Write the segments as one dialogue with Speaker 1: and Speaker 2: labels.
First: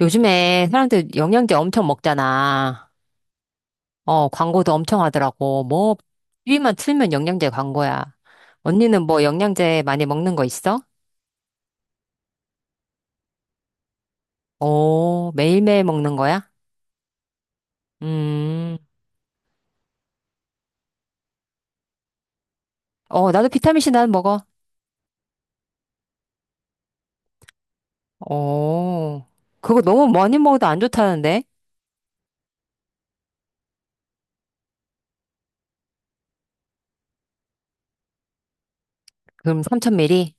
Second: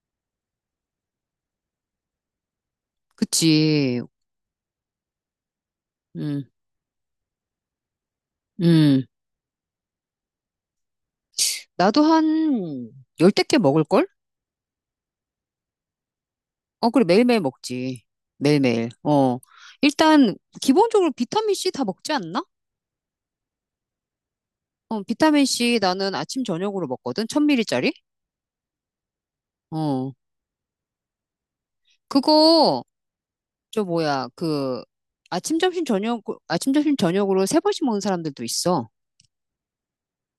Speaker 1: 요즘에 사람들 영양제 엄청 먹잖아.
Speaker 2: 그치.
Speaker 1: 어, 광고도 엄청 하더라고. 뭐,
Speaker 2: 음,
Speaker 1: TV만 틀면 영양제 광고야. 언니는
Speaker 2: 음.
Speaker 1: 뭐 영양제 많이 먹는 거 있어?
Speaker 2: 나도 한 열댓 개 먹을걸?
Speaker 1: 오, 매일매일 먹는 거야?
Speaker 2: 어, 그래. 매일매일 먹지.
Speaker 1: 음,
Speaker 2: 매일매일. 어. 일단, 기본적으로 비타민C 다 먹지 않나?
Speaker 1: 어, 나도 비타민C 난 먹어.
Speaker 2: 어, 비타민C 나는 아침, 저녁으로 먹거든. 1000ml짜리?
Speaker 1: 오, 그거 너무
Speaker 2: 어.
Speaker 1: 많이 먹어도 안 좋다는데?
Speaker 2: 그거, 저 뭐야, 그, 아침, 점심, 저녁, 아침, 점심, 저녁으로 세 번씩 먹는 사람들도 있어.
Speaker 1: 그럼 3000ml?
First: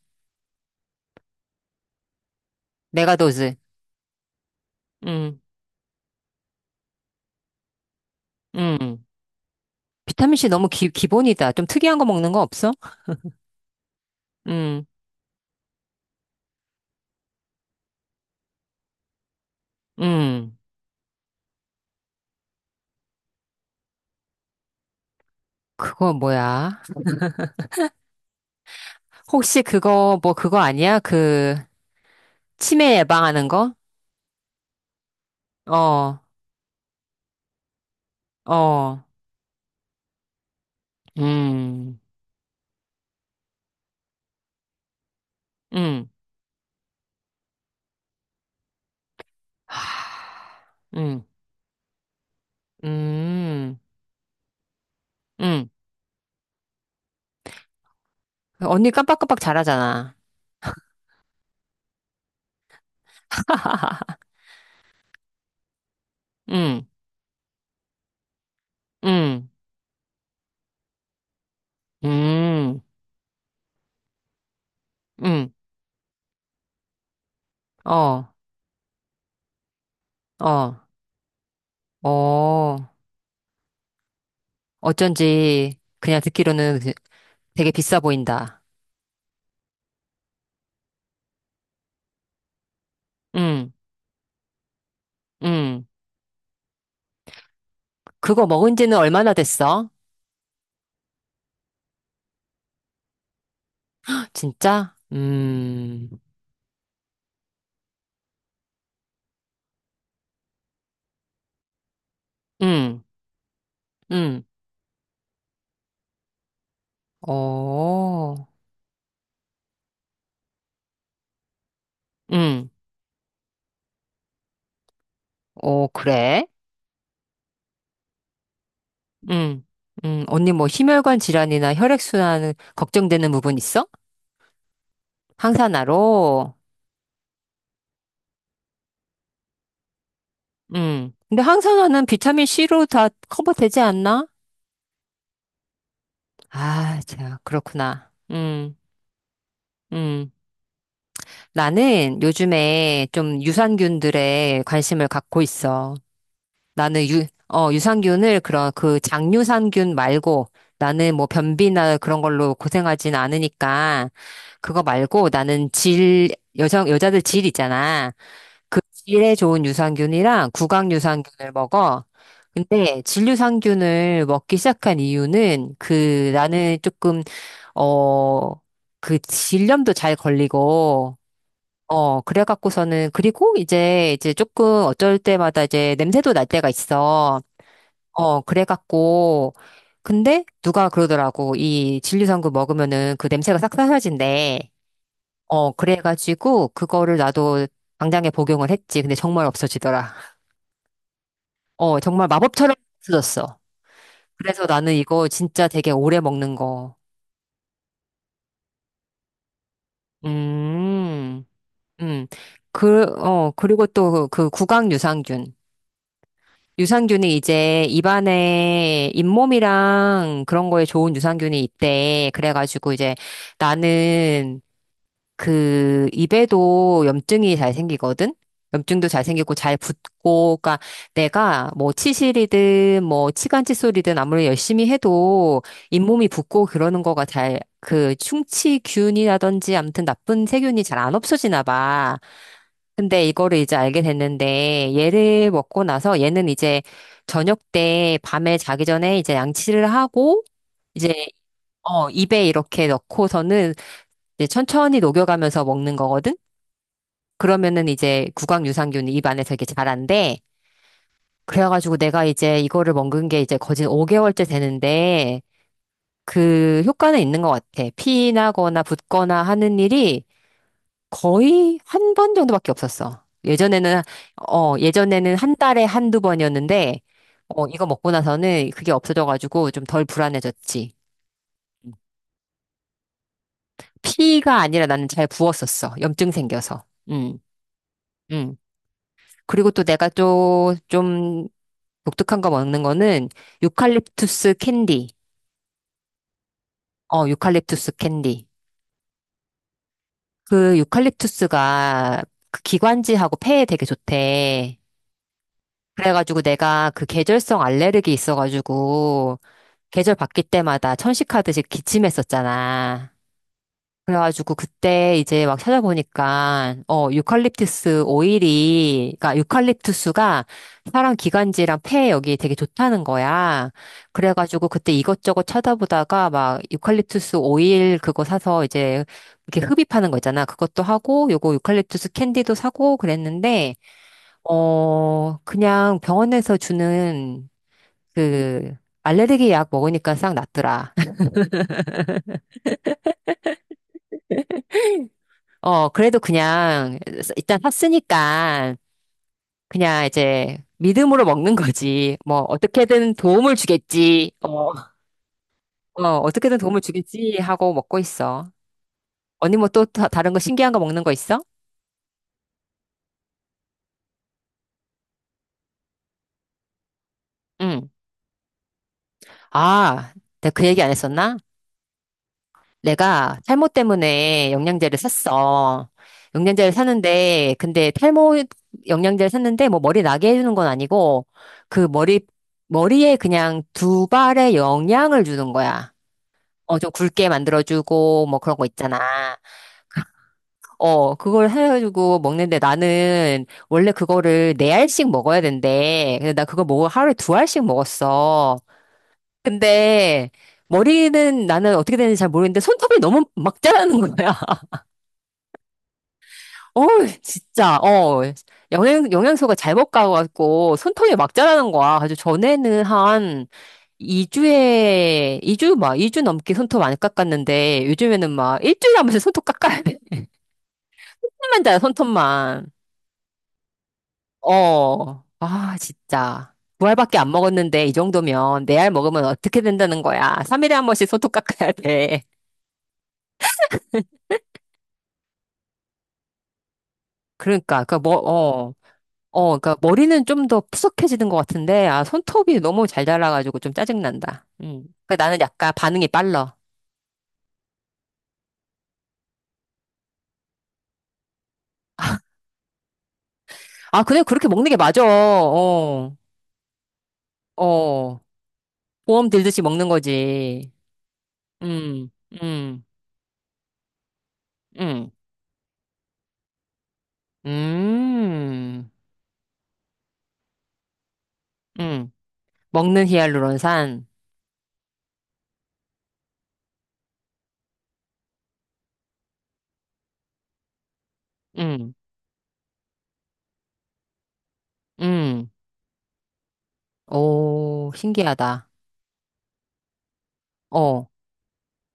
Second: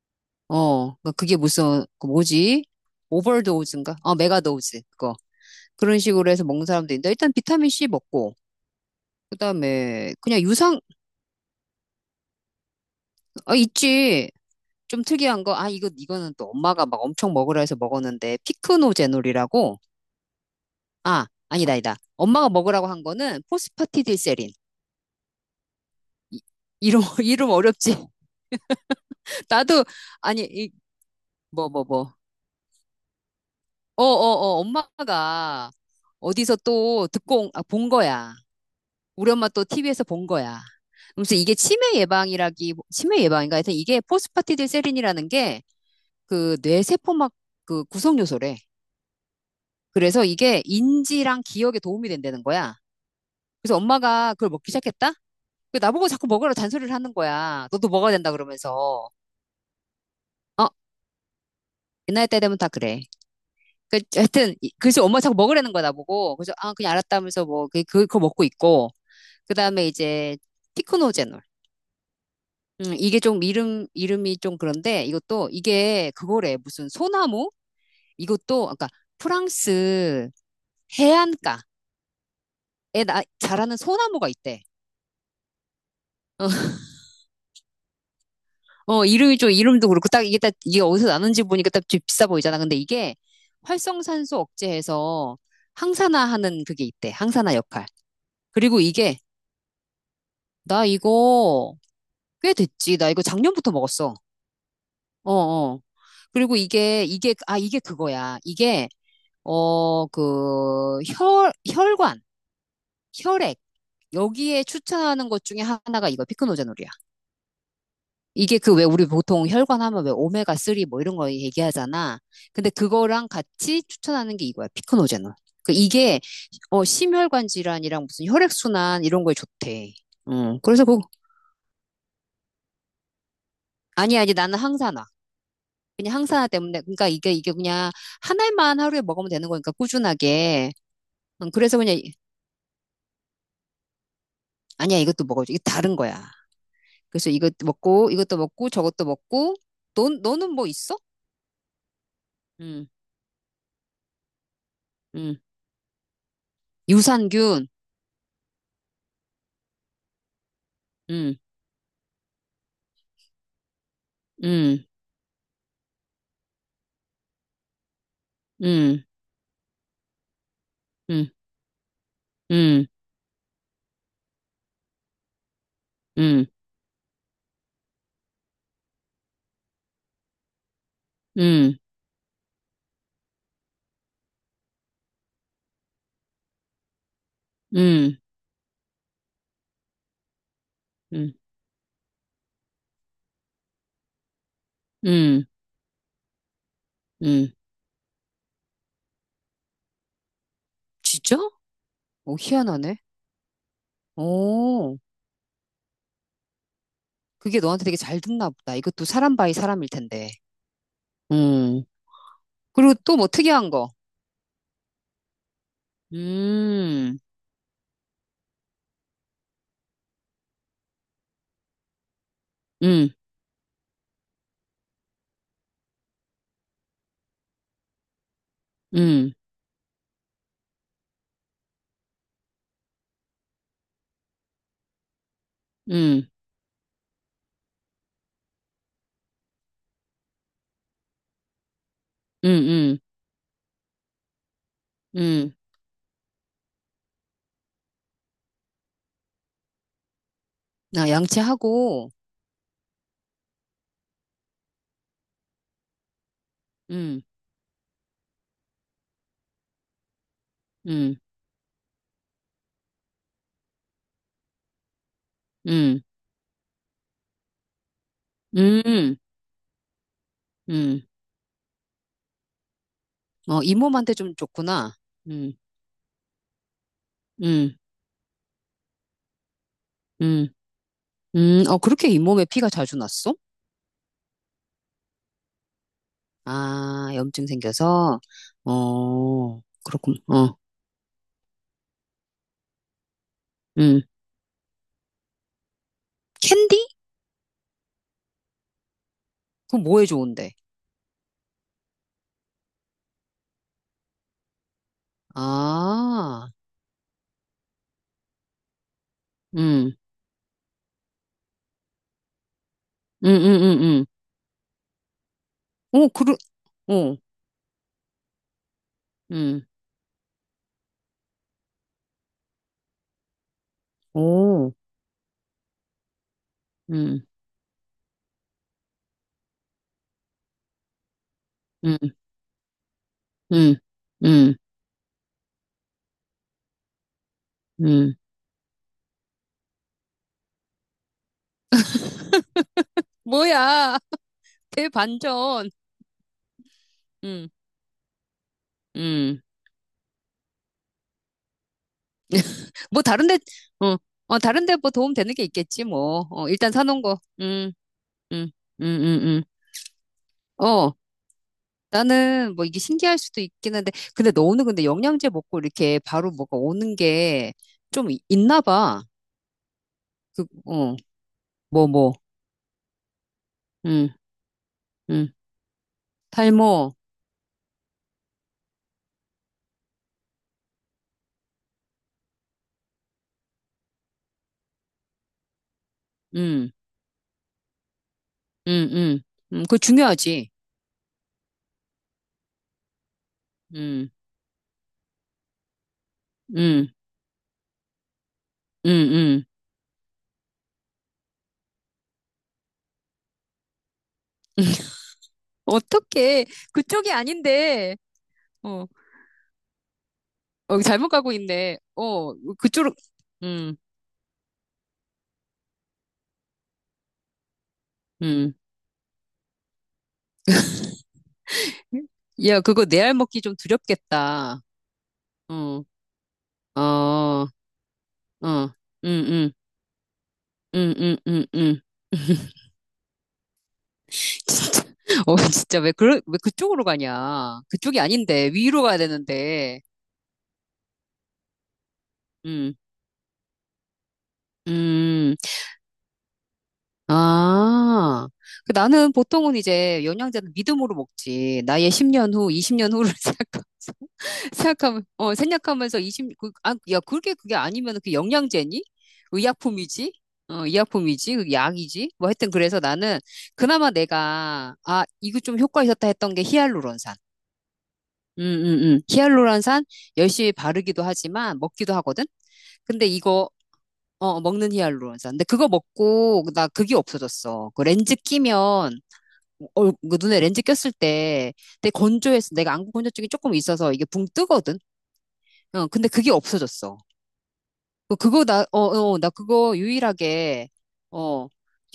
Speaker 2: 어. 그러니까 그게 무슨, 그 뭐지?
Speaker 1: 메가도즈.
Speaker 2: 오버도우즈인가? 어, 메가도우즈. 그거.
Speaker 1: 음,
Speaker 2: 그런 식으로 해서 먹는 사람도 있는데, 일단 비타민C 먹고,
Speaker 1: 음.
Speaker 2: 그다음에 그냥
Speaker 1: 비타민C 너무
Speaker 2: 유상
Speaker 1: 기, 기본이다. 좀 특이한 거 먹는 거 없어?
Speaker 2: 아 있지.
Speaker 1: 음,
Speaker 2: 좀 특이한 거. 아 이거는 또 엄마가 막 엄청 먹으라 해서 먹었는데 피크노 제놀이라고.
Speaker 1: 음.
Speaker 2: 아, 아니다 아니다. 엄마가 먹으라고 한 거는 포스파티딜세린.
Speaker 1: 그거
Speaker 2: 이-
Speaker 1: 뭐야?
Speaker 2: 이름 이름 어렵지.
Speaker 1: 혹시
Speaker 2: 나도
Speaker 1: 그거, 뭐
Speaker 2: 아니
Speaker 1: 그거
Speaker 2: 이,
Speaker 1: 아니야? 그,
Speaker 2: 뭐.
Speaker 1: 치매 예방하는 거?
Speaker 2: 어 어 어 엄마가
Speaker 1: 어,
Speaker 2: 어디서 또 듣고 아, 본 거야.
Speaker 1: 어,
Speaker 2: 우리 엄마 또 TV에서 본 거야. 그래서 이게
Speaker 1: 음,
Speaker 2: 치매 예방인가 하여튼 이게 포스파티딜세린이라는 게
Speaker 1: 음,
Speaker 2: 그 뇌세포막 그 구성 요소래. 그래서
Speaker 1: 하,
Speaker 2: 이게
Speaker 1: 음,
Speaker 2: 인지랑 기억에 도움이 된다는 거야. 그래서
Speaker 1: 음,
Speaker 2: 엄마가 그걸 먹기 시작했다?
Speaker 1: 음.
Speaker 2: 그 나보고 자꾸 먹으라고 잔소리를 하는 거야. 너도 먹어야 된다
Speaker 1: 언니
Speaker 2: 그러면서.
Speaker 1: 깜빡깜빡 잘하잖아.
Speaker 2: 어, 옛날 때 되면 다 그래. 그, 하여튼, 그래서 엄마 자꾸 먹으라는 거야, 나보고. 그래서, 아,
Speaker 1: 음,
Speaker 2: 그냥 알았다면서 뭐, 그거 먹고 있고.
Speaker 1: 음,
Speaker 2: 그 다음에 이제, 피크노제놀.
Speaker 1: 음,
Speaker 2: 이게 좀 이름이 좀 그런데 이것도,
Speaker 1: 음,
Speaker 2: 이게 그거래. 무슨 소나무?
Speaker 1: 어,
Speaker 2: 이것도, 아까 프랑스
Speaker 1: 어,
Speaker 2: 해안가에
Speaker 1: 어.
Speaker 2: 자라는 소나무가 있대.
Speaker 1: 어쩐지 그냥
Speaker 2: 어,
Speaker 1: 듣기로는 그 되게 비싸 보인다.
Speaker 2: 어, 이름이 좀, 이름도 그렇고, 딱 이게 딱, 이게 어디서 나는지 보니까 딱 좀 비싸 보이잖아. 근데 이게
Speaker 1: 음,
Speaker 2: 활성산소 억제해서
Speaker 1: 음.
Speaker 2: 항산화하는 그게 있대. 항산화 역할.
Speaker 1: 그거 먹은
Speaker 2: 그리고
Speaker 1: 지는
Speaker 2: 이게,
Speaker 1: 얼마나 됐어?
Speaker 2: 나 이거 꽤 됐지. 나 이거 작년부터 먹었어.
Speaker 1: 진짜?
Speaker 2: 어, 어. 그리고 이게, 아, 이게 그거야. 이게, 어, 그, 혈관,
Speaker 1: 음,
Speaker 2: 혈액.
Speaker 1: 음.
Speaker 2: 여기에 추천하는 것 중에 하나가 이거, 피크노자놀이야.
Speaker 1: 어,
Speaker 2: 이게 그 왜 우리 보통 혈관 하면 왜 오메가 3 뭐 이런 거 얘기하잖아.
Speaker 1: 응,
Speaker 2: 근데 그거랑 같이 추천하는 게 이거야. 피크노제놀. 그
Speaker 1: 어,
Speaker 2: 이게
Speaker 1: 그래?
Speaker 2: 어 심혈관 질환이랑 무슨 혈액순환 이런 거에
Speaker 1: 응.
Speaker 2: 좋대.
Speaker 1: 언니
Speaker 2: 음.
Speaker 1: 뭐
Speaker 2: 그래서 그
Speaker 1: 심혈관 질환이나 혈액순환 걱정되는 부분 있어?
Speaker 2: 아니 아니 나는 항산화. 그냥 항산화
Speaker 1: 항산화로?
Speaker 2: 때문에 그러니까 이게 그냥 한 알만 하루에 먹으면 되는 거니까 꾸준하게.
Speaker 1: 응. 근데
Speaker 2: 그래서 그냥
Speaker 1: 항산화는 비타민 C로 다 커버되지 않나?
Speaker 2: 아니야 이것도 먹어줘. 이게 다른 거야.
Speaker 1: 아,
Speaker 2: 그래서
Speaker 1: 자,
Speaker 2: 이것도
Speaker 1: 그렇구나.
Speaker 2: 먹고 이것도 먹고 저것도 먹고 너
Speaker 1: 음.
Speaker 2: 너는 뭐 있어?
Speaker 1: 나는
Speaker 2: 음.
Speaker 1: 요즘에 좀 유산균들에 관심을
Speaker 2: 음.
Speaker 1: 갖고 있어. 나는
Speaker 2: 유산균.
Speaker 1: 유산균을 그런 그 장유산균 말고 나는 뭐
Speaker 2: 음.
Speaker 1: 변비나 그런 걸로 고생하진 않으니까 그거
Speaker 2: 음.
Speaker 1: 말고 나는 질, 여성, 여자들 질 있잖아. 그
Speaker 2: 음.
Speaker 1: 질에 좋은 유산균이랑 구강
Speaker 2: 응
Speaker 1: 유산균을 먹어.
Speaker 2: 응
Speaker 1: 근데 질 유산균을 먹기 시작한 이유는 그
Speaker 2: 응
Speaker 1: 나는 조금, 어, 그 질염도 잘 걸리고
Speaker 2: 응
Speaker 1: 어, 그래갖고서는, 그리고 이제 조금 어쩔 때마다 이제 냄새도 날 때가 있어.
Speaker 2: 응
Speaker 1: 어, 그래갖고, 근데 누가
Speaker 2: 응
Speaker 1: 그러더라고. 이 진리성분 먹으면은 그 냄새가 싹 사라진대.
Speaker 2: 응
Speaker 1: 어, 그래가지고 그거를
Speaker 2: 응
Speaker 1: 나도 당장에 복용을 했지. 근데 정말 없어지더라.
Speaker 2: 진짜?
Speaker 1: 어, 정말
Speaker 2: 오,
Speaker 1: 마법처럼
Speaker 2: 희한하네.
Speaker 1: 없어졌어. 그래서 나는
Speaker 2: 오,
Speaker 1: 이거 진짜 되게 오래 먹는 거.
Speaker 2: 그게 너한테 되게 잘 듣나 보다. 이것도 사람 바이 사람일 텐데.
Speaker 1: 음,
Speaker 2: 응
Speaker 1: 음.
Speaker 2: 그리고
Speaker 1: 그,
Speaker 2: 또 뭐
Speaker 1: 어,
Speaker 2: 특이한
Speaker 1: 그리고
Speaker 2: 거.
Speaker 1: 또 그 구강 유산균.
Speaker 2: 음,
Speaker 1: 유산균이 이제 입안에 잇몸이랑 그런 거에 좋은 유산균이 있대. 그래가지고
Speaker 2: 음,
Speaker 1: 이제 나는 그 입에도 염증이 잘 생기거든? 염증도 잘
Speaker 2: 음,
Speaker 1: 생기고 잘 붓고, 그러니까 내가 뭐 치실이든 뭐 치간 칫솔이든 아무리 열심히 해도
Speaker 2: 음,
Speaker 1: 잇몸이 붓고 그러는 거가 잘 그 충치균이라든지 아무튼 나쁜 세균이 잘 안 없어지나 봐.
Speaker 2: 음, 음,
Speaker 1: 근데 이거를 이제 알게 됐는데 얘를
Speaker 2: 음,
Speaker 1: 먹고 나서 얘는 이제 저녁 때 밤에 자기 전에 이제 양치를 하고
Speaker 2: 나
Speaker 1: 이제 어
Speaker 2: 양치하고,
Speaker 1: 입에 이렇게 넣고서는 이제 천천히 녹여가면서 먹는 거거든.
Speaker 2: 음,
Speaker 1: 그러면은 이제 구강 유산균이 입 안에서 이렇게 자란대.
Speaker 2: 음,
Speaker 1: 그래가지고 내가 이제 이거를 먹은 게 이제 거진 5개월째 되는데
Speaker 2: 음,
Speaker 1: 그 효과는 있는 것 같아. 피 나거나
Speaker 2: 음,
Speaker 1: 붓거나 하는 일이
Speaker 2: 음,
Speaker 1: 거의 1번 정도밖에 없었어.
Speaker 2: 어,
Speaker 1: 예전에는,
Speaker 2: 잇몸한테 좀
Speaker 1: 어,
Speaker 2: 좋구나.
Speaker 1: 예전에는
Speaker 2: 음,
Speaker 1: 한 달에 한두 번이었는데, 어,
Speaker 2: 음,
Speaker 1: 이거 먹고 나서는 그게 없어져가지고 좀 덜
Speaker 2: 음.
Speaker 1: 불안해졌지.
Speaker 2: 어, 그렇게 잇몸에 피가 자주 났어?
Speaker 1: 피가 아니라 나는 잘 부었었어. 염증 생겨서.
Speaker 2: 아,
Speaker 1: 음,
Speaker 2: 염증 생겨서?
Speaker 1: 음.
Speaker 2: 어,
Speaker 1: 그리고 또 내가
Speaker 2: 그렇군. 어,
Speaker 1: 또좀 독특한 거 먹는 거는
Speaker 2: 음.
Speaker 1: 유칼립투스 캔디.
Speaker 2: 캔디?
Speaker 1: 어, 유칼립투스 캔디.
Speaker 2: 그거 뭐에 좋은데?
Speaker 1: 그 유칼립투스가 그 기관지하고 폐에 되게 좋대. 그래가지고
Speaker 2: 아,
Speaker 1: 내가 그 계절성 알레르기 있어가지고
Speaker 2: 음,
Speaker 1: 계절 바뀔 때마다 천식하듯이 기침했었잖아.
Speaker 2: 음, 음, 음, 음.
Speaker 1: 그래가지고 그때 이제 막
Speaker 2: 오, 그러,
Speaker 1: 찾아보니까 어
Speaker 2: 오,
Speaker 1: 유칼립투스 오일이 그러니까
Speaker 2: 음,
Speaker 1: 유칼립투스가 사람 기관지랑 폐 여기 되게 좋다는 거야. 그래가지고
Speaker 2: 오,
Speaker 1: 그때 이것저것 찾아보다가 막
Speaker 2: 음,
Speaker 1: 유칼립투스 오일 그거 사서 이제 이렇게 흡입하는 거 있잖아. 그것도 하고 요거
Speaker 2: 음,
Speaker 1: 유칼립투스 캔디도 사고 그랬는데
Speaker 2: 음, 음,
Speaker 1: 어 그냥 병원에서 주는
Speaker 2: 음.
Speaker 1: 그 알레르기 약 먹으니까 싹 낫더라.
Speaker 2: 뭐야, 대반전.
Speaker 1: 어 그래도 그냥
Speaker 2: 음,
Speaker 1: 일단 샀으니까
Speaker 2: 음.
Speaker 1: 그냥 이제 믿음으로 먹는 거지. 뭐
Speaker 2: 뭐,
Speaker 1: 어떻게든
Speaker 2: 다른데,
Speaker 1: 도움을
Speaker 2: 어,
Speaker 1: 주겠지.
Speaker 2: 어,
Speaker 1: 어,
Speaker 2: 다른데 뭐 도움 되는 게 있겠지,
Speaker 1: 어,
Speaker 2: 뭐. 어,
Speaker 1: 어떻게든
Speaker 2: 일단
Speaker 1: 도움을
Speaker 2: 사놓은 거.
Speaker 1: 주겠지 하고 먹고 있어.
Speaker 2: 음, 음, 음, 음.
Speaker 1: 언니 뭐 또 다른 거 신기한 거
Speaker 2: 어.
Speaker 1: 먹는 거 있어?
Speaker 2: 나는 뭐 이게 신기할 수도 있긴 한데, 근데 너는 근데 영양제 먹고 이렇게 바로 뭐가 오는 게
Speaker 1: 응.
Speaker 2: 좀 있나 봐.
Speaker 1: 아,
Speaker 2: 그,
Speaker 1: 내가 그 얘기 안
Speaker 2: 어,
Speaker 1: 했었나?
Speaker 2: 뭐, 뭐,
Speaker 1: 내가 탈모
Speaker 2: 음,
Speaker 1: 때문에 영양제를
Speaker 2: 음,
Speaker 1: 샀어.
Speaker 2: 탈모,
Speaker 1: 영양제를 샀는데 근데 탈모 영양제를 샀는데 뭐 머리 나게 해주는 건 아니고 그 머리에 그냥 두 발의 영양을 주는 거야.
Speaker 2: 음,
Speaker 1: 어, 좀 굵게 만들어주고, 뭐 그런 거
Speaker 2: 음,
Speaker 1: 있잖아.
Speaker 2: 음, 그거 중요하지.
Speaker 1: 어, 그걸 해가지고 먹는데 나는 원래
Speaker 2: 음,
Speaker 1: 그거를 네 알씩 먹어야 된대. 근데 나 그거 먹어
Speaker 2: 음,
Speaker 1: 하루에 두 알씩 먹었어.
Speaker 2: 음, 음.
Speaker 1: 근데 머리는 나는 어떻게 되는지 잘 모르겠는데 손톱이 너무 막 자라는 거야.
Speaker 2: 어떻게,
Speaker 1: 어,
Speaker 2: 그쪽이
Speaker 1: 진짜.
Speaker 2: 아닌데,
Speaker 1: 어,
Speaker 2: 어,
Speaker 1: 영양소가 잘못 가갖고
Speaker 2: 어, 잘못
Speaker 1: 손톱이
Speaker 2: 가고
Speaker 1: 막 자라는
Speaker 2: 있네.
Speaker 1: 거야. 그래서
Speaker 2: 어,
Speaker 1: 전에는
Speaker 2: 그쪽으로,
Speaker 1: 한
Speaker 2: 음,
Speaker 1: 2주 넘게 손톱 안 깎았는데 요즘에는
Speaker 2: 음.
Speaker 1: 막 일주일에 한 번씩 손톱 깎아야 돼. 손톱만 자라,
Speaker 2: 야,
Speaker 1: 손톱만.
Speaker 2: 그거 내알 먹기 좀 두렵겠다.
Speaker 1: 어, 아,
Speaker 2: 어,
Speaker 1: 진짜.
Speaker 2: 어,
Speaker 1: 두 알밖에 안
Speaker 2: 어,
Speaker 1: 먹었는데 이 정도면
Speaker 2: 음,
Speaker 1: 네 알 먹으면
Speaker 2: 음.
Speaker 1: 어떻게 된다는 거야. 3일에 한
Speaker 2: 음,
Speaker 1: 번씩
Speaker 2: 음,
Speaker 1: 소독
Speaker 2: 음,
Speaker 1: 깎아야
Speaker 2: 음.
Speaker 1: 돼.
Speaker 2: 진짜. 어, 진짜 왜 그 왜 그쪽으로 가냐?
Speaker 1: 그러니까, 그
Speaker 2: 그쪽이
Speaker 1: 뭐,
Speaker 2: 아닌데
Speaker 1: 어,
Speaker 2: 위로 가야
Speaker 1: 어, 그러니까
Speaker 2: 되는데.
Speaker 1: 머리는 좀 더 푸석해지는 것 같은데, 아, 손톱이
Speaker 2: 음.
Speaker 1: 너무 잘 자라가지고 좀 짜증난다. 음. 그
Speaker 2: 음.
Speaker 1: 나는 약간 반응이 빨라.
Speaker 2: 아. 그 나는 보통은 이제 영양제는 믿음으로 먹지. 나의 10년 후, 20년 후를
Speaker 1: 아, 그냥 그렇게 먹는 게 맞아.
Speaker 2: 생각하면 어, 생각하면서
Speaker 1: 어,
Speaker 2: 20 그, 아, 야, 그게 아니면 그
Speaker 1: 어.
Speaker 2: 영양제니?
Speaker 1: 보험 들듯이 먹는
Speaker 2: 의약품이지? 어,
Speaker 1: 거지.
Speaker 2: 의약품이지? 그
Speaker 1: 음,
Speaker 2: 약이지? 뭐 하여튼 그래서
Speaker 1: 음,
Speaker 2: 나는 그나마 내가 아,
Speaker 1: 음,
Speaker 2: 이거 좀 효과 있었다 했던 게 히알루론산.
Speaker 1: 음,
Speaker 2: 히알루론산 열심히 바르기도 하지만 먹기도
Speaker 1: 음.
Speaker 2: 하거든?
Speaker 1: 먹는
Speaker 2: 근데 이거,
Speaker 1: 히알루론산.
Speaker 2: 어, 먹는 히알루론산. 근데 그거 먹고, 나 그게 없어졌어. 그 렌즈 끼면, 얼, 그 눈에 렌즈 꼈을 때 되게
Speaker 1: 음,
Speaker 2: 건조해서 내가 안구 건조증이 조금 있어서 이게 붕 뜨거든?
Speaker 1: 음.
Speaker 2: 어, 근데 그게 없어졌어.
Speaker 1: 오,
Speaker 2: 그거 나,
Speaker 1: 신기하다.
Speaker 2: 어, 어, 나 그거 유일하게,
Speaker 1: 어,
Speaker 2: 어,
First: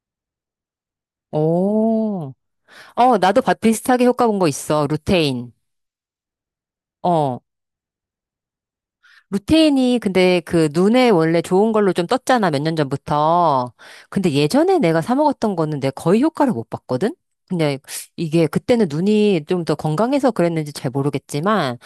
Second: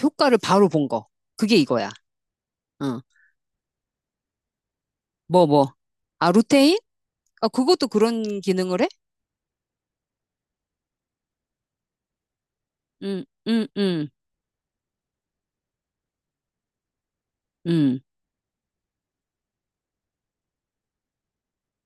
Speaker 2: 효과를 바로 본 거. 그게 이거야.
Speaker 1: 오.
Speaker 2: 어,
Speaker 1: 어, 나도 바- 비슷하게 효과 본 거 있어.
Speaker 2: 뭐,
Speaker 1: 루테인.
Speaker 2: 뭐. 아, 루테인?
Speaker 1: 어,
Speaker 2: 아, 그것도 그런 기능을 해?
Speaker 1: 루테인이 근데 그 눈에 원래 좋은 걸로 좀 떴잖아, 몇 년
Speaker 2: 응, 응,
Speaker 1: 전부터.
Speaker 2: 응,
Speaker 1: 근데 예전에 내가 사 먹었던 거는 내가 거의 효과를 못 봤거든? 그냥
Speaker 2: 응,
Speaker 1: 이게 그때는 눈이 좀 더 건강해서 그랬는지 잘 모르겠지만,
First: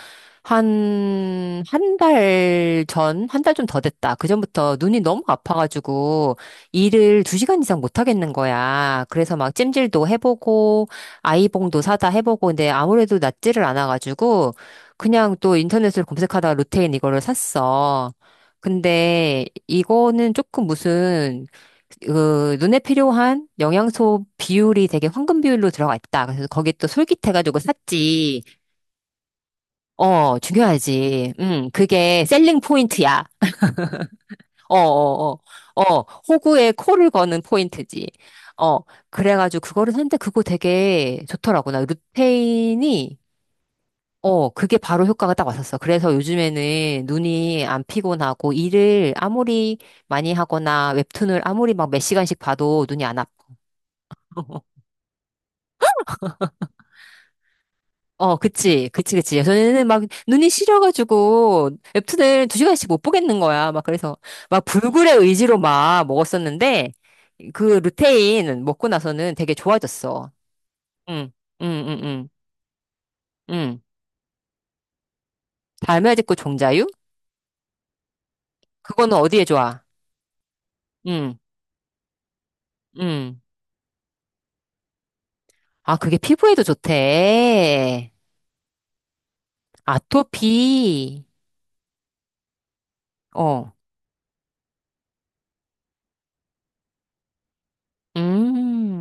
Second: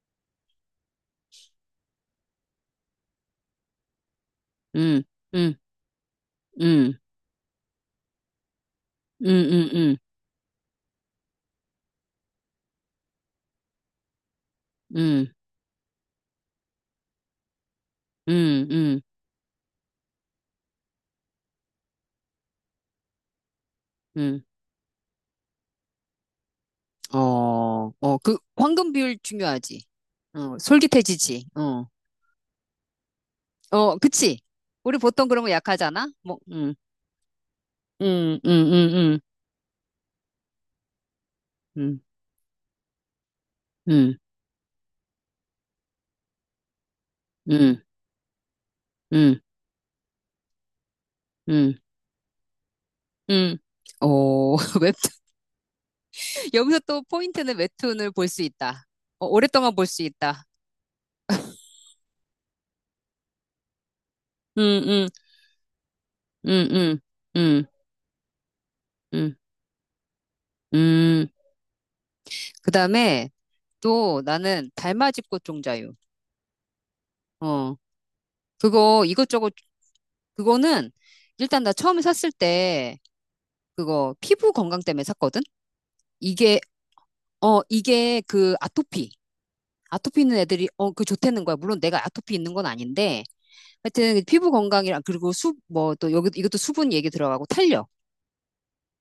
Speaker 1: 한 달 전, 한 달 좀 더 됐다. 그전부터 눈이
Speaker 2: 응.
Speaker 1: 너무
Speaker 2: 응.
Speaker 1: 아파가지고
Speaker 2: 음,
Speaker 1: 일을 2시간 이상 못 하겠는 거야.
Speaker 2: 음,
Speaker 1: 그래서 막
Speaker 2: 음, 음,
Speaker 1: 찜질도 해보고, 아이봉도 사다 해보고, 근데 아무래도 낫지를 않아가지고,
Speaker 2: 음,
Speaker 1: 그냥 또 인터넷을 검색하다가 루테인 이거를 샀어.
Speaker 2: 음, 음,
Speaker 1: 근데 이거는 조금 무슨 그 눈에 필요한 영양소
Speaker 2: 음.
Speaker 1: 비율이 되게 황금 비율로 들어가 있다. 그래서 거기 또 솔깃해가지고
Speaker 2: 어, 어, 그
Speaker 1: 샀지.
Speaker 2: 황금 비율 중요하지.
Speaker 1: 어,
Speaker 2: 어,
Speaker 1: 중요하지.
Speaker 2: 솔깃해지지. 어,
Speaker 1: 그게 셀링 포인트야.
Speaker 2: 어, 그치.
Speaker 1: 어,
Speaker 2: 우리 보통
Speaker 1: 어, 어.
Speaker 2: 그런 거
Speaker 1: 어,
Speaker 2: 약하잖아. 뭐,
Speaker 1: 호구에 코를 거는 포인트지.
Speaker 2: 음, 음,
Speaker 1: 어,
Speaker 2: 음,
Speaker 1: 그래가지고 그거를 샀는데 그거 되게 좋더라고. 나
Speaker 2: 음,
Speaker 1: 루테인이
Speaker 2: 음,
Speaker 1: 어, 그게 바로 효과가 딱 왔었어. 그래서 요즘에는 눈이 안
Speaker 2: 음,
Speaker 1: 피곤하고 일을
Speaker 2: 음,
Speaker 1: 아무리 많이 하거나 웹툰을 아무리
Speaker 2: 음,
Speaker 1: 막 몇 시간씩 봐도 눈이 안 아파.
Speaker 2: 음. 어, 웹툰. 여기서 또 포인트는 웹툰을 볼
Speaker 1: 어,
Speaker 2: 수 있다.
Speaker 1: 그치, 그치,
Speaker 2: 어,
Speaker 1: 그치.
Speaker 2: 오랫동안
Speaker 1: 예전에는
Speaker 2: 볼
Speaker 1: 막
Speaker 2: 수 있다.
Speaker 1: 눈이 시려가지고 웹툰을 두 시간씩 못 보겠는 거야. 막 그래서
Speaker 2: 음,
Speaker 1: 막
Speaker 2: 음,
Speaker 1: 불굴의 의지로 막
Speaker 2: 음,
Speaker 1: 먹었었는데
Speaker 2: 음, 음,
Speaker 1: 그 루테인 먹고 나서는
Speaker 2: 음,
Speaker 1: 되게 좋아졌어.
Speaker 2: 음.
Speaker 1: 응, 응, 응, 응,
Speaker 2: 그 다음에
Speaker 1: 응.
Speaker 2: 또 나는 달맞이 꽃 종자유.
Speaker 1: 달매직고 종자유?
Speaker 2: 어. 그거
Speaker 1: 그거는 어디에
Speaker 2: 이것저것
Speaker 1: 좋아?
Speaker 2: 그거는
Speaker 1: 응,
Speaker 2: 일단 나 처음에 샀을 때
Speaker 1: 응.
Speaker 2: 그거 피부 건강 때문에 샀거든.
Speaker 1: 아, 그게
Speaker 2: 이게
Speaker 1: 피부에도
Speaker 2: 어
Speaker 1: 좋대.
Speaker 2: 이게 그 아토피 아토피 있는
Speaker 1: 아토피.
Speaker 2: 애들이 어 그 좋다는 거야. 물론 내가 아토피 있는 건 아닌데
Speaker 1: 어.
Speaker 2: 하여튼 피부 건강이랑 그리고 수 뭐 또 여기 이것도 수분 얘기 들어가고 탄력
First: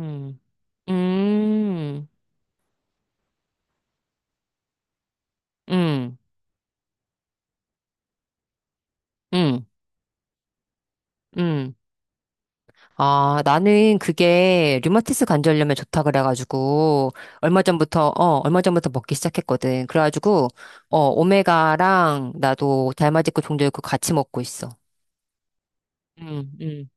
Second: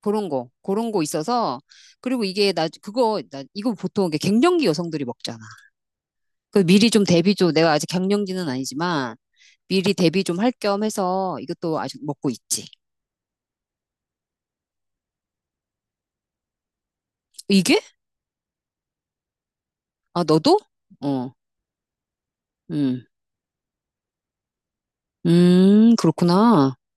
Speaker 2: 그런 거 그런 거 있어서
Speaker 1: 음.
Speaker 2: 그리고 이게 나 그거 나 이거 보통 이게 갱년기 여성들이 먹잖아.
Speaker 1: 음.
Speaker 2: 그 미리 좀 대비 좀 내가 아직 갱년기는 아니지만
Speaker 1: 음.
Speaker 2: 미리 대비 좀 할 겸 해서
Speaker 1: 음.
Speaker 2: 이것도 아직 먹고 있지.
Speaker 1: 아, 나는 그게 류마티스 관절염에 좋다 그래가지고 얼마
Speaker 2: 이게
Speaker 1: 전부터 어, 얼마 전부터 먹기 시작했거든.
Speaker 2: 아,
Speaker 1: 그래가지고
Speaker 2: 너도?
Speaker 1: 어,
Speaker 2: 어,
Speaker 1: 오메가랑 나도
Speaker 2: 음,
Speaker 1: 달맞이고 종려있고 같이 먹고 있어. 음,
Speaker 2: 그렇구나.
Speaker 1: 음.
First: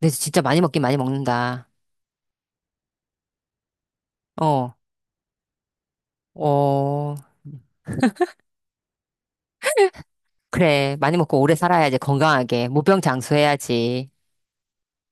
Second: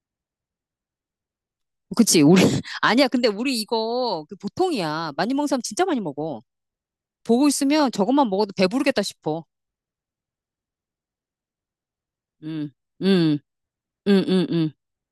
Speaker 1: 근데 진짜 많이 먹긴 많이 먹는다.
Speaker 2: 그치, 우리, 아니야, 근데 우리 이거, 그
Speaker 1: 어.
Speaker 2: 보통이야. 많이 먹는 사람 진짜 많이 먹어.
Speaker 1: 어.
Speaker 2: 보고 있으면 저것만 먹어도 배부르겠다 싶어.
Speaker 1: 그래, 많이 먹고 오래 살아야지, 건강하게.
Speaker 2: 음, 음,
Speaker 1: 무병장수해야지.
Speaker 2: 음, 음, 음.